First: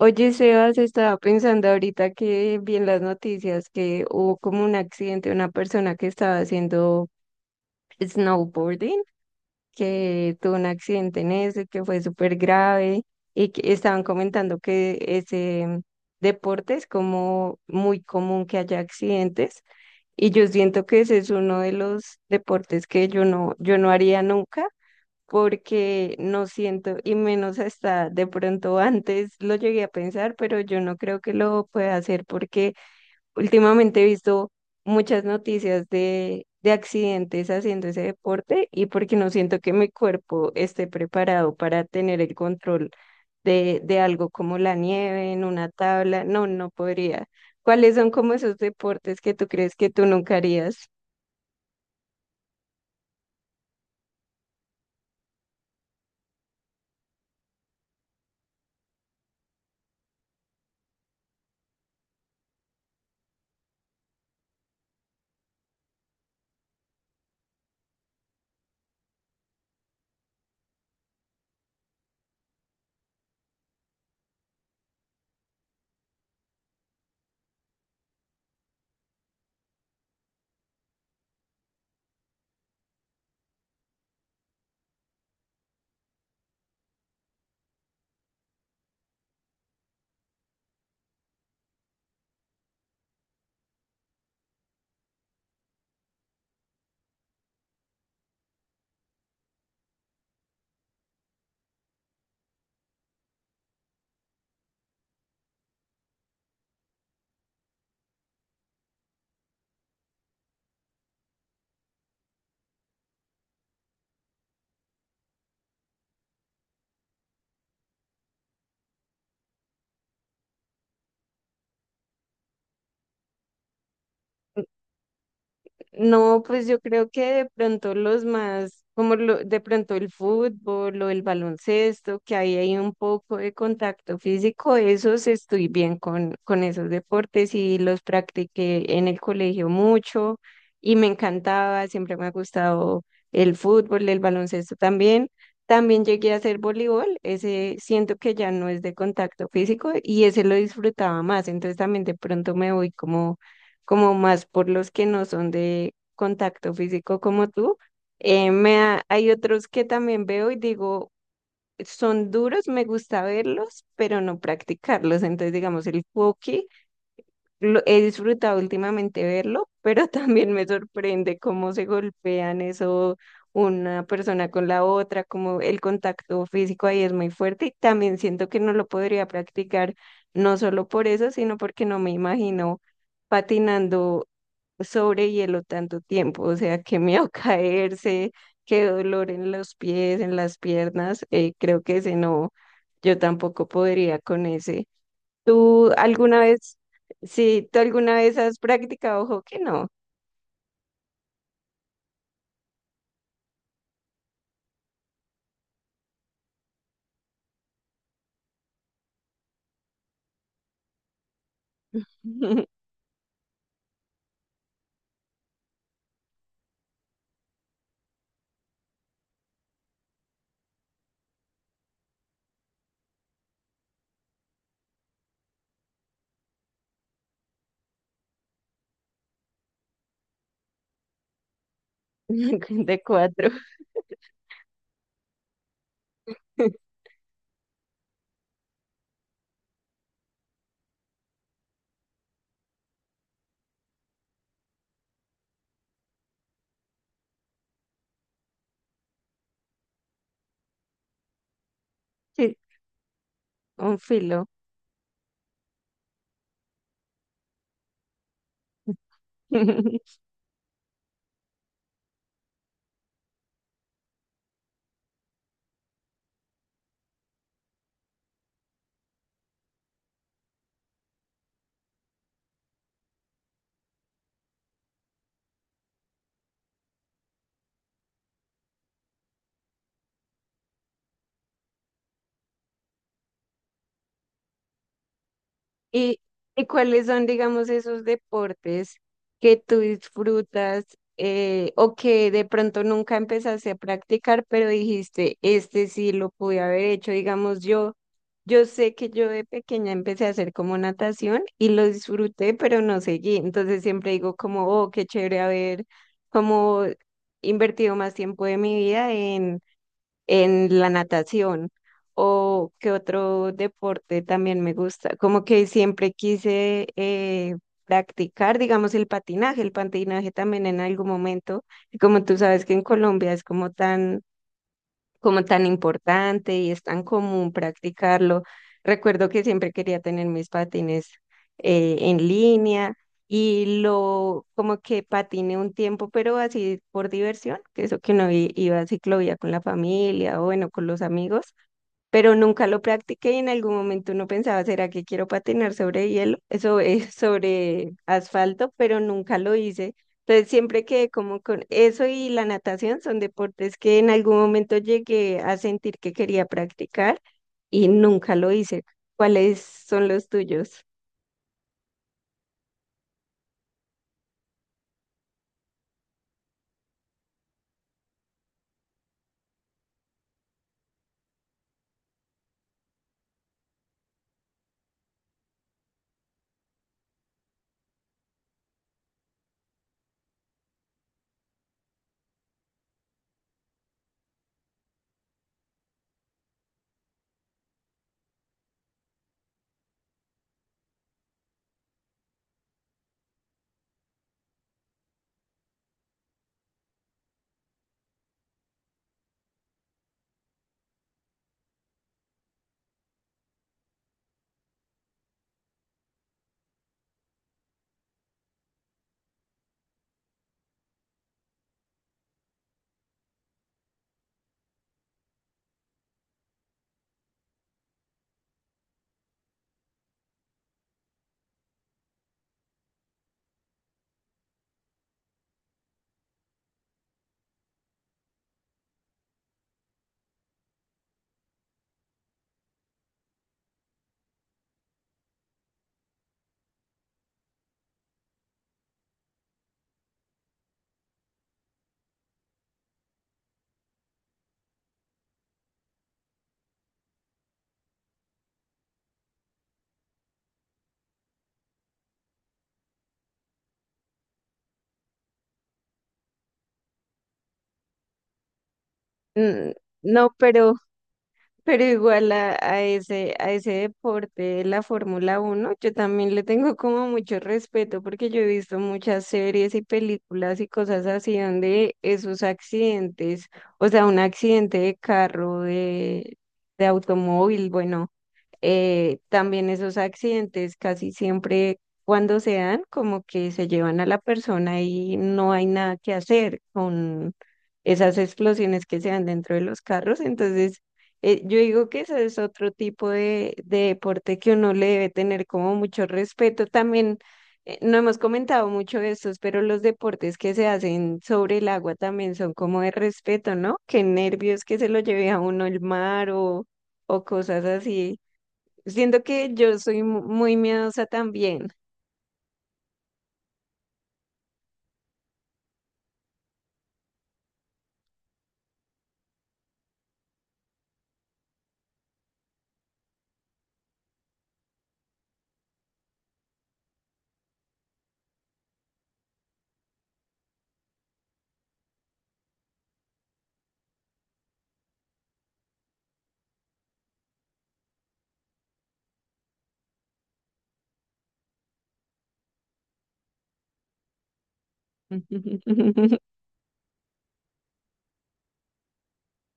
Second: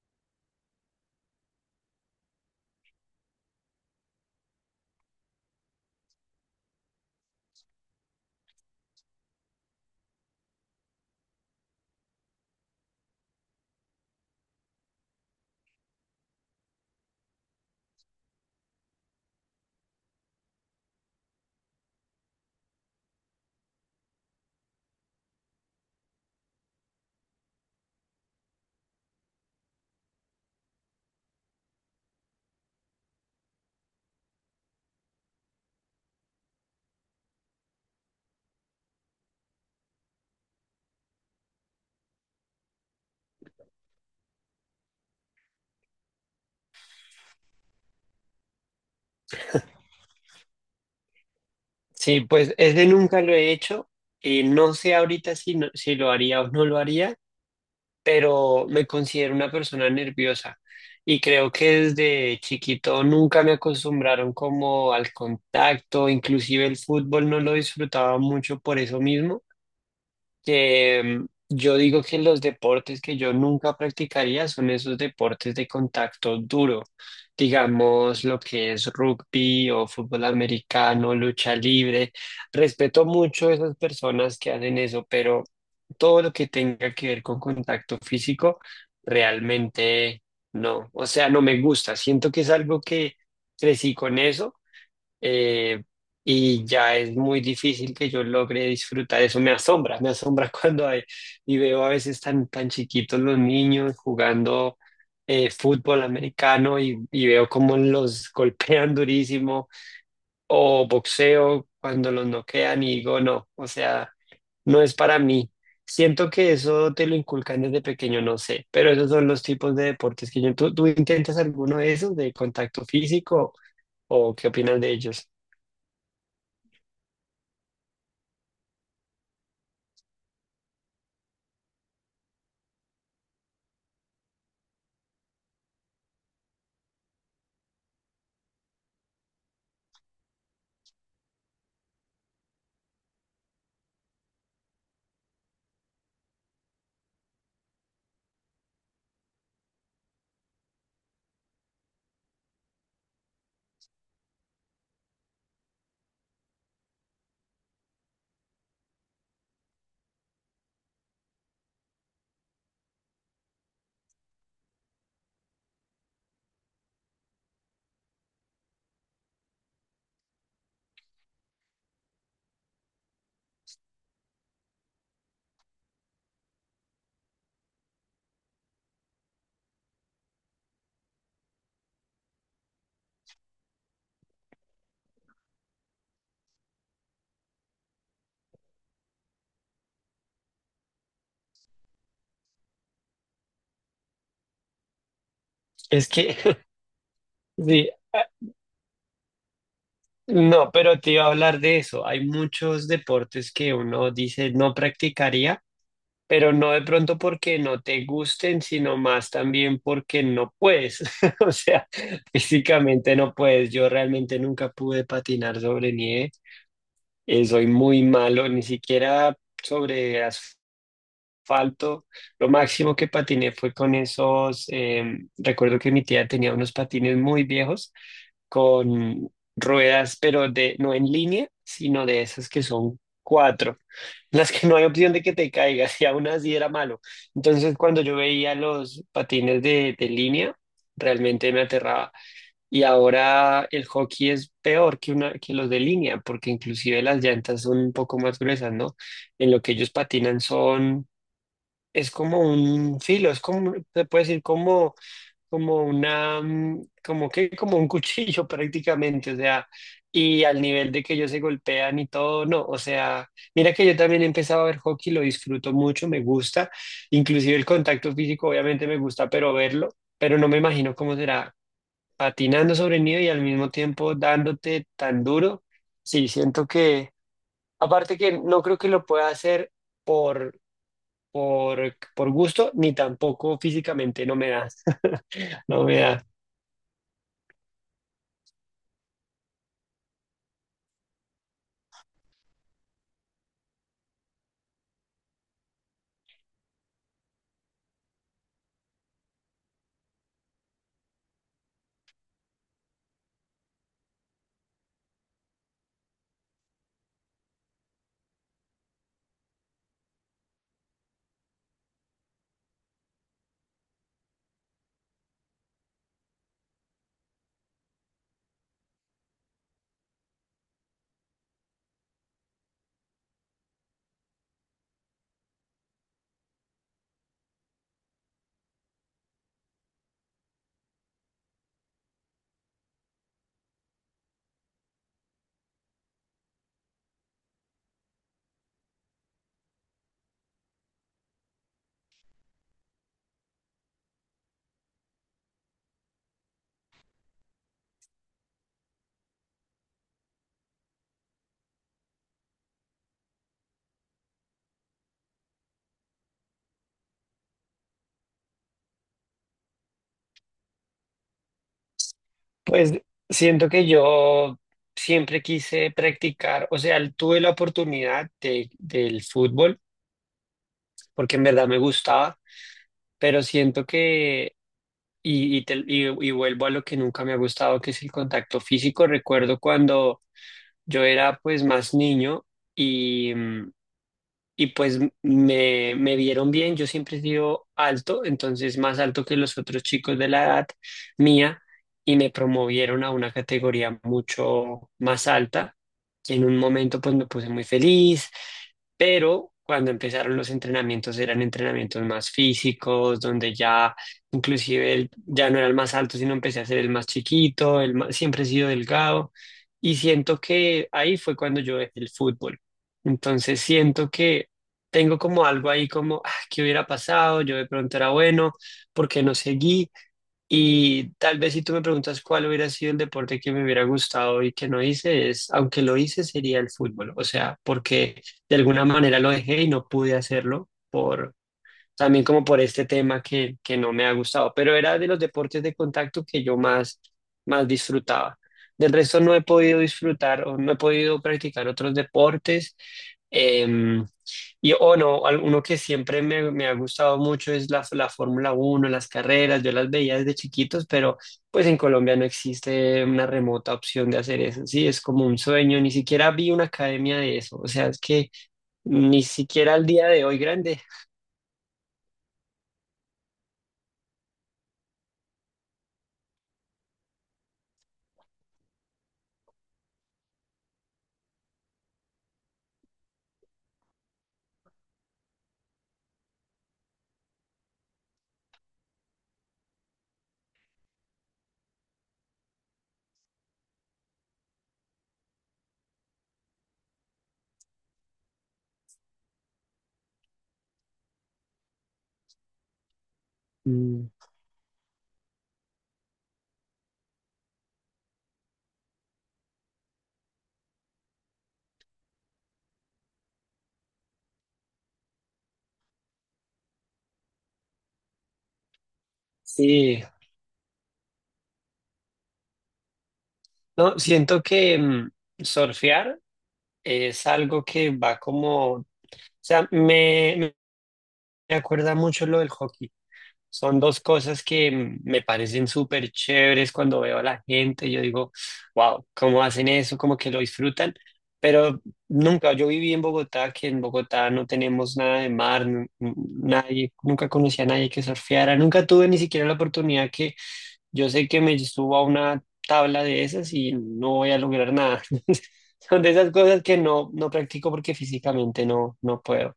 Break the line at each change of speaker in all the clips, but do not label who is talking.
Oye, Sebas, estaba pensando ahorita que vi en las noticias que hubo como un accidente, una persona que estaba haciendo snowboarding, que tuvo un accidente en ese, que fue súper grave y que estaban comentando que ese deporte es como muy común que haya accidentes y yo siento que ese es uno de los deportes que yo no, yo no haría nunca porque no siento, y menos hasta de pronto antes lo llegué a pensar, pero yo no creo que lo pueda hacer porque últimamente he visto muchas noticias de accidentes haciendo ese deporte y porque no siento que mi cuerpo esté preparado para tener el control de algo como la nieve en una tabla, no, no podría. ¿Cuáles son como esos deportes que tú crees que tú nunca harías?
Sí, pues ese nunca lo he hecho. Y no sé ahorita si lo haría o no lo haría, pero me considero una persona nerviosa y creo que desde chiquito nunca me acostumbraron como al contacto, inclusive el fútbol no lo disfrutaba mucho por eso mismo que mm, yo digo que los deportes que yo nunca practicaría son esos deportes de contacto duro, digamos lo que es rugby o fútbol americano, lucha libre. Respeto mucho a esas personas que hacen eso, pero todo lo que tenga que ver con contacto físico, realmente no. O sea, no me gusta. Siento que es algo que crecí con eso eh, y ya es muy difícil que yo logre disfrutar eso. Me asombra y veo a veces tan, tan chiquitos los niños jugando fútbol americano y veo cómo los golpean durísimo o boxeo cuando los noquean y digo, no, o sea, no es para mí. Siento que eso te lo inculcan desde pequeño, no sé, pero esos son los tipos de deportes que yo... ¿Tú intentas alguno de esos de contacto físico o qué opinas de ellos?
No, pues yo creo que de pronto los más, como lo, de pronto el fútbol o el baloncesto, que ahí hay un poco de contacto físico, esos estoy bien con esos deportes y los practiqué en el colegio mucho y me encantaba, siempre me ha gustado el fútbol, el baloncesto también. También llegué a hacer voleibol, ese siento que ya no es de contacto físico y ese lo disfrutaba más, entonces también de pronto me voy como más por los que no son de contacto físico como tú. Hay otros que también veo y digo, son duros, me gusta verlos, pero no practicarlos. Entonces, digamos, el hockey, lo, he disfrutado últimamente verlo, pero también me sorprende cómo se golpean eso una persona con la otra, como el contacto físico ahí es muy fuerte y también siento que no lo podría practicar, no solo por eso, sino porque no me imagino patinando sobre hielo tanto tiempo, o sea, qué miedo caerse, qué dolor en los pies, en las piernas, creo que ese no, yo tampoco podría con ese. ¿Tú
Es
alguna
que
vez, sí, ¿tú
Sí,
alguna vez has practicado hockey? No,
no, pero te iba a hablar de eso. Hay muchos deportes que uno dice no practicaría, pero no de pronto porque no te gusten, sino más también porque no puedes. O sea, físicamente no puedes. Yo realmente nunca pude patinar sobre nieve. Soy muy malo, ni siquiera sobre asfalto. Lo máximo que patiné fue con recuerdo que mi tía tenía unos patines muy viejos con ruedas, pero no en línea, sino de esas que son
de cuatro,
cuatro, en las que no hay opción de que te caigas, y aún así era malo. Entonces, cuando yo veía los patines de línea, realmente me aterraba. Y ahora el hockey es peor que, una, que los de línea, porque inclusive las llantas son un poco más gruesas, ¿no? En lo que ellos patinan son, es como
sí,
un filo, es como,
un
se puede decir
filo.
como como una, mm, como que, como un cuchillo prácticamente, o sea, y al nivel de que ellos se golpean y todo, no, o sea, mira que yo también he empezado a ver hockey, lo disfruto mucho, me gusta, inclusive el contacto físico obviamente me gusta, pero verlo, pero no me imagino cómo será patinando sobre el nido y al mismo tiempo dándote tan duro, sí, siento que, aparte que no creo que lo pueda hacer por... por gusto, ni tampoco físicamente, no me da, no me
¿Y,
da.
y cuáles son, digamos, esos deportes que tú disfrutas, o que de pronto nunca empezaste a practicar, pero dijiste, este sí lo pude haber hecho? Digamos, yo sé que yo de pequeña empecé a hacer como natación y lo disfruté, pero no seguí. Entonces siempre digo como, oh, qué chévere haber como invertido más tiempo de mi vida en la natación o qué otro deporte también me gusta. Como que siempre quise, practicar, digamos, el patinaje. El patinaje también en algún momento, y como tú sabes que en Colombia es como tan importante y es tan común practicarlo. Recuerdo que siempre quería tener mis patines, en línea y lo como que patiné un tiempo, pero así por diversión, que eso que uno iba a ciclovía con la familia o bueno, con los amigos, pero nunca lo practiqué y en algún momento uno pensaba, ¿será que quiero patinar sobre hielo, sobre, sobre asfalto? Pero nunca lo hice. Entonces siempre quedé como con eso y la natación son deportes que en algún momento llegué a sentir que quería practicar y nunca lo hice. ¿Cuáles son los tuyos?
Pues siento que yo siempre quise practicar, o sea, tuve la oportunidad del fútbol, porque en verdad me gustaba, pero siento que, y vuelvo a lo que nunca me ha gustado, que es el contacto físico. Recuerdo cuando yo era pues más niño y pues me vieron bien, yo siempre he sido alto, entonces más alto que los otros chicos de la edad mía, y me promovieron a una categoría mucho más alta. Y en un momento pues me puse muy feliz, pero cuando empezaron los entrenamientos eran entrenamientos más físicos, donde ya inclusive el- ya no era el más alto, sino empecé a ser el más chiquito, el más- siempre he sido delgado, y siento que ahí fue cuando yo dejé el fútbol. Entonces siento que tengo como algo ahí como, ah, ¿qué hubiera pasado? Yo de pronto era bueno, porque no seguí? Y tal vez si tú me preguntas cuál hubiera sido el deporte que me hubiera gustado y que no hice, es, aunque lo hice, sería el fútbol. O sea, porque de alguna manera lo dejé y no pude hacerlo por, también como por este tema que no me ha gustado, pero era de los deportes de contacto que yo más, más disfrutaba. Del resto no he podido disfrutar o no he podido practicar otros deportes. em, y o no, al- uno que siempre me ha gustado mucho es la Fórmula 1 las carreras, yo las veía desde chiquitos, pero pues en Colombia no existe una remota opción de hacer eso, sí, es como un sueño, ni siquiera vi una academia de eso, o sea, es que ni
Mm.
siquiera al día de
No,
hoy
pero
grande.
Pero igual a ese deporte, la Fórmula Uno yo también le tengo como mucho respeto porque yo he visto muchas series y películas y cosas así donde esos accidentes, o sea, un accidente de carro, de automóvil, bueno, también esos accidentes casi siempre cuando se dan, como que se llevan a la persona y no hay nada que hacer con esas explosiones que se dan dentro de los carros. Entonces, yo digo que ese es otro tipo de
Mm.
deporte que uno le debe tener como mucho respeto. También, no hemos comentado mucho de estos, pero los deportes que se hacen sobre el agua también son como de respeto, ¿no? Qué nervios que se lo lleve a uno el mar o cosas así. Siento que yo soy
Sí,
muy miedosa también.
no, siento que. Surfear es algo que va como, o sea, me acuerda mucho lo del hockey. Son dos cosas que me parecen súper chéveres cuando veo a la gente. Yo digo, wow, ¿cómo hacen eso? Como que lo disfrutan. Pero nunca, yo viví en Bogotá, que en Bogotá no tenemos nada de mar, nadie, nunca conocí a nadie que surfeara, nunca tuve ni siquiera la oportunidad que yo sé que me subo a una tabla de esas y no voy a lograr nada. Son de esas cosas que no, no practico porque físicamente no, no puedo.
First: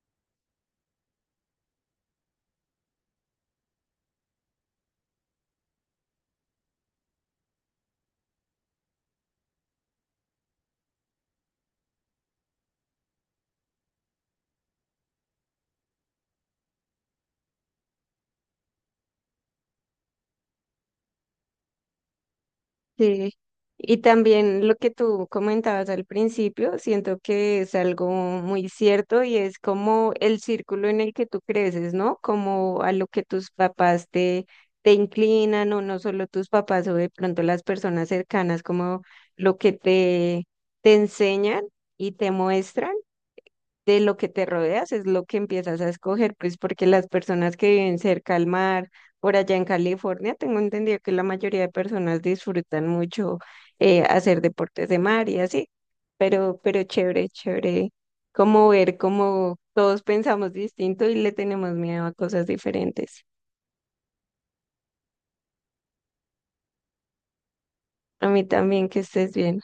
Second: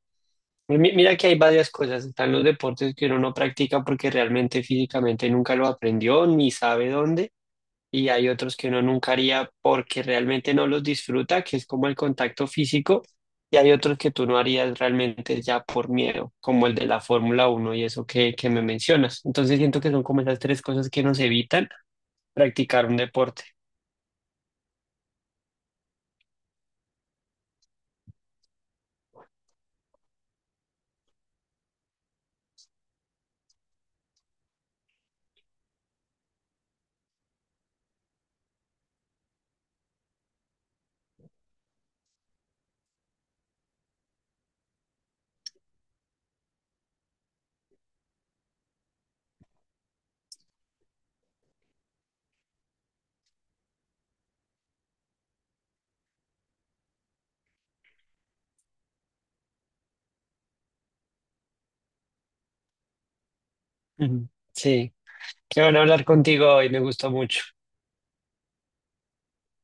Mira que hay varias cosas. Están los deportes que uno no practica porque realmente físicamente nunca lo aprendió ni sabe dónde. Y hay otros que uno nunca haría porque realmente no los disfruta, que es como el contacto físico. Y hay otros que tú no harías realmente ya por miedo, como el de la Fórmula 1 y eso que me mencionas. Entonces siento que son como esas tres cosas que nos evitan practicar un
Sí.
deporte.
Y también lo que tú comentabas al principio, siento que es algo muy cierto y es como el círculo en el que tú creces, ¿no? Como a lo que tus papás te inclinan o no solo tus papás o de pronto las personas cercanas, como lo que te enseñan y te muestran, de lo que te rodeas es lo que empiezas a escoger, pues porque las personas que viven cerca al mar, por allá en California, tengo entendido que la mayoría de personas disfrutan mucho, hacer deportes de mar y así, pero chévere, chévere, como ver cómo todos pensamos distinto y le tenemos miedo a cosas diferentes.
Ujú. Sí, qué bueno hablar contigo hoy, me gustó mucho.
A mí también, que estés bien.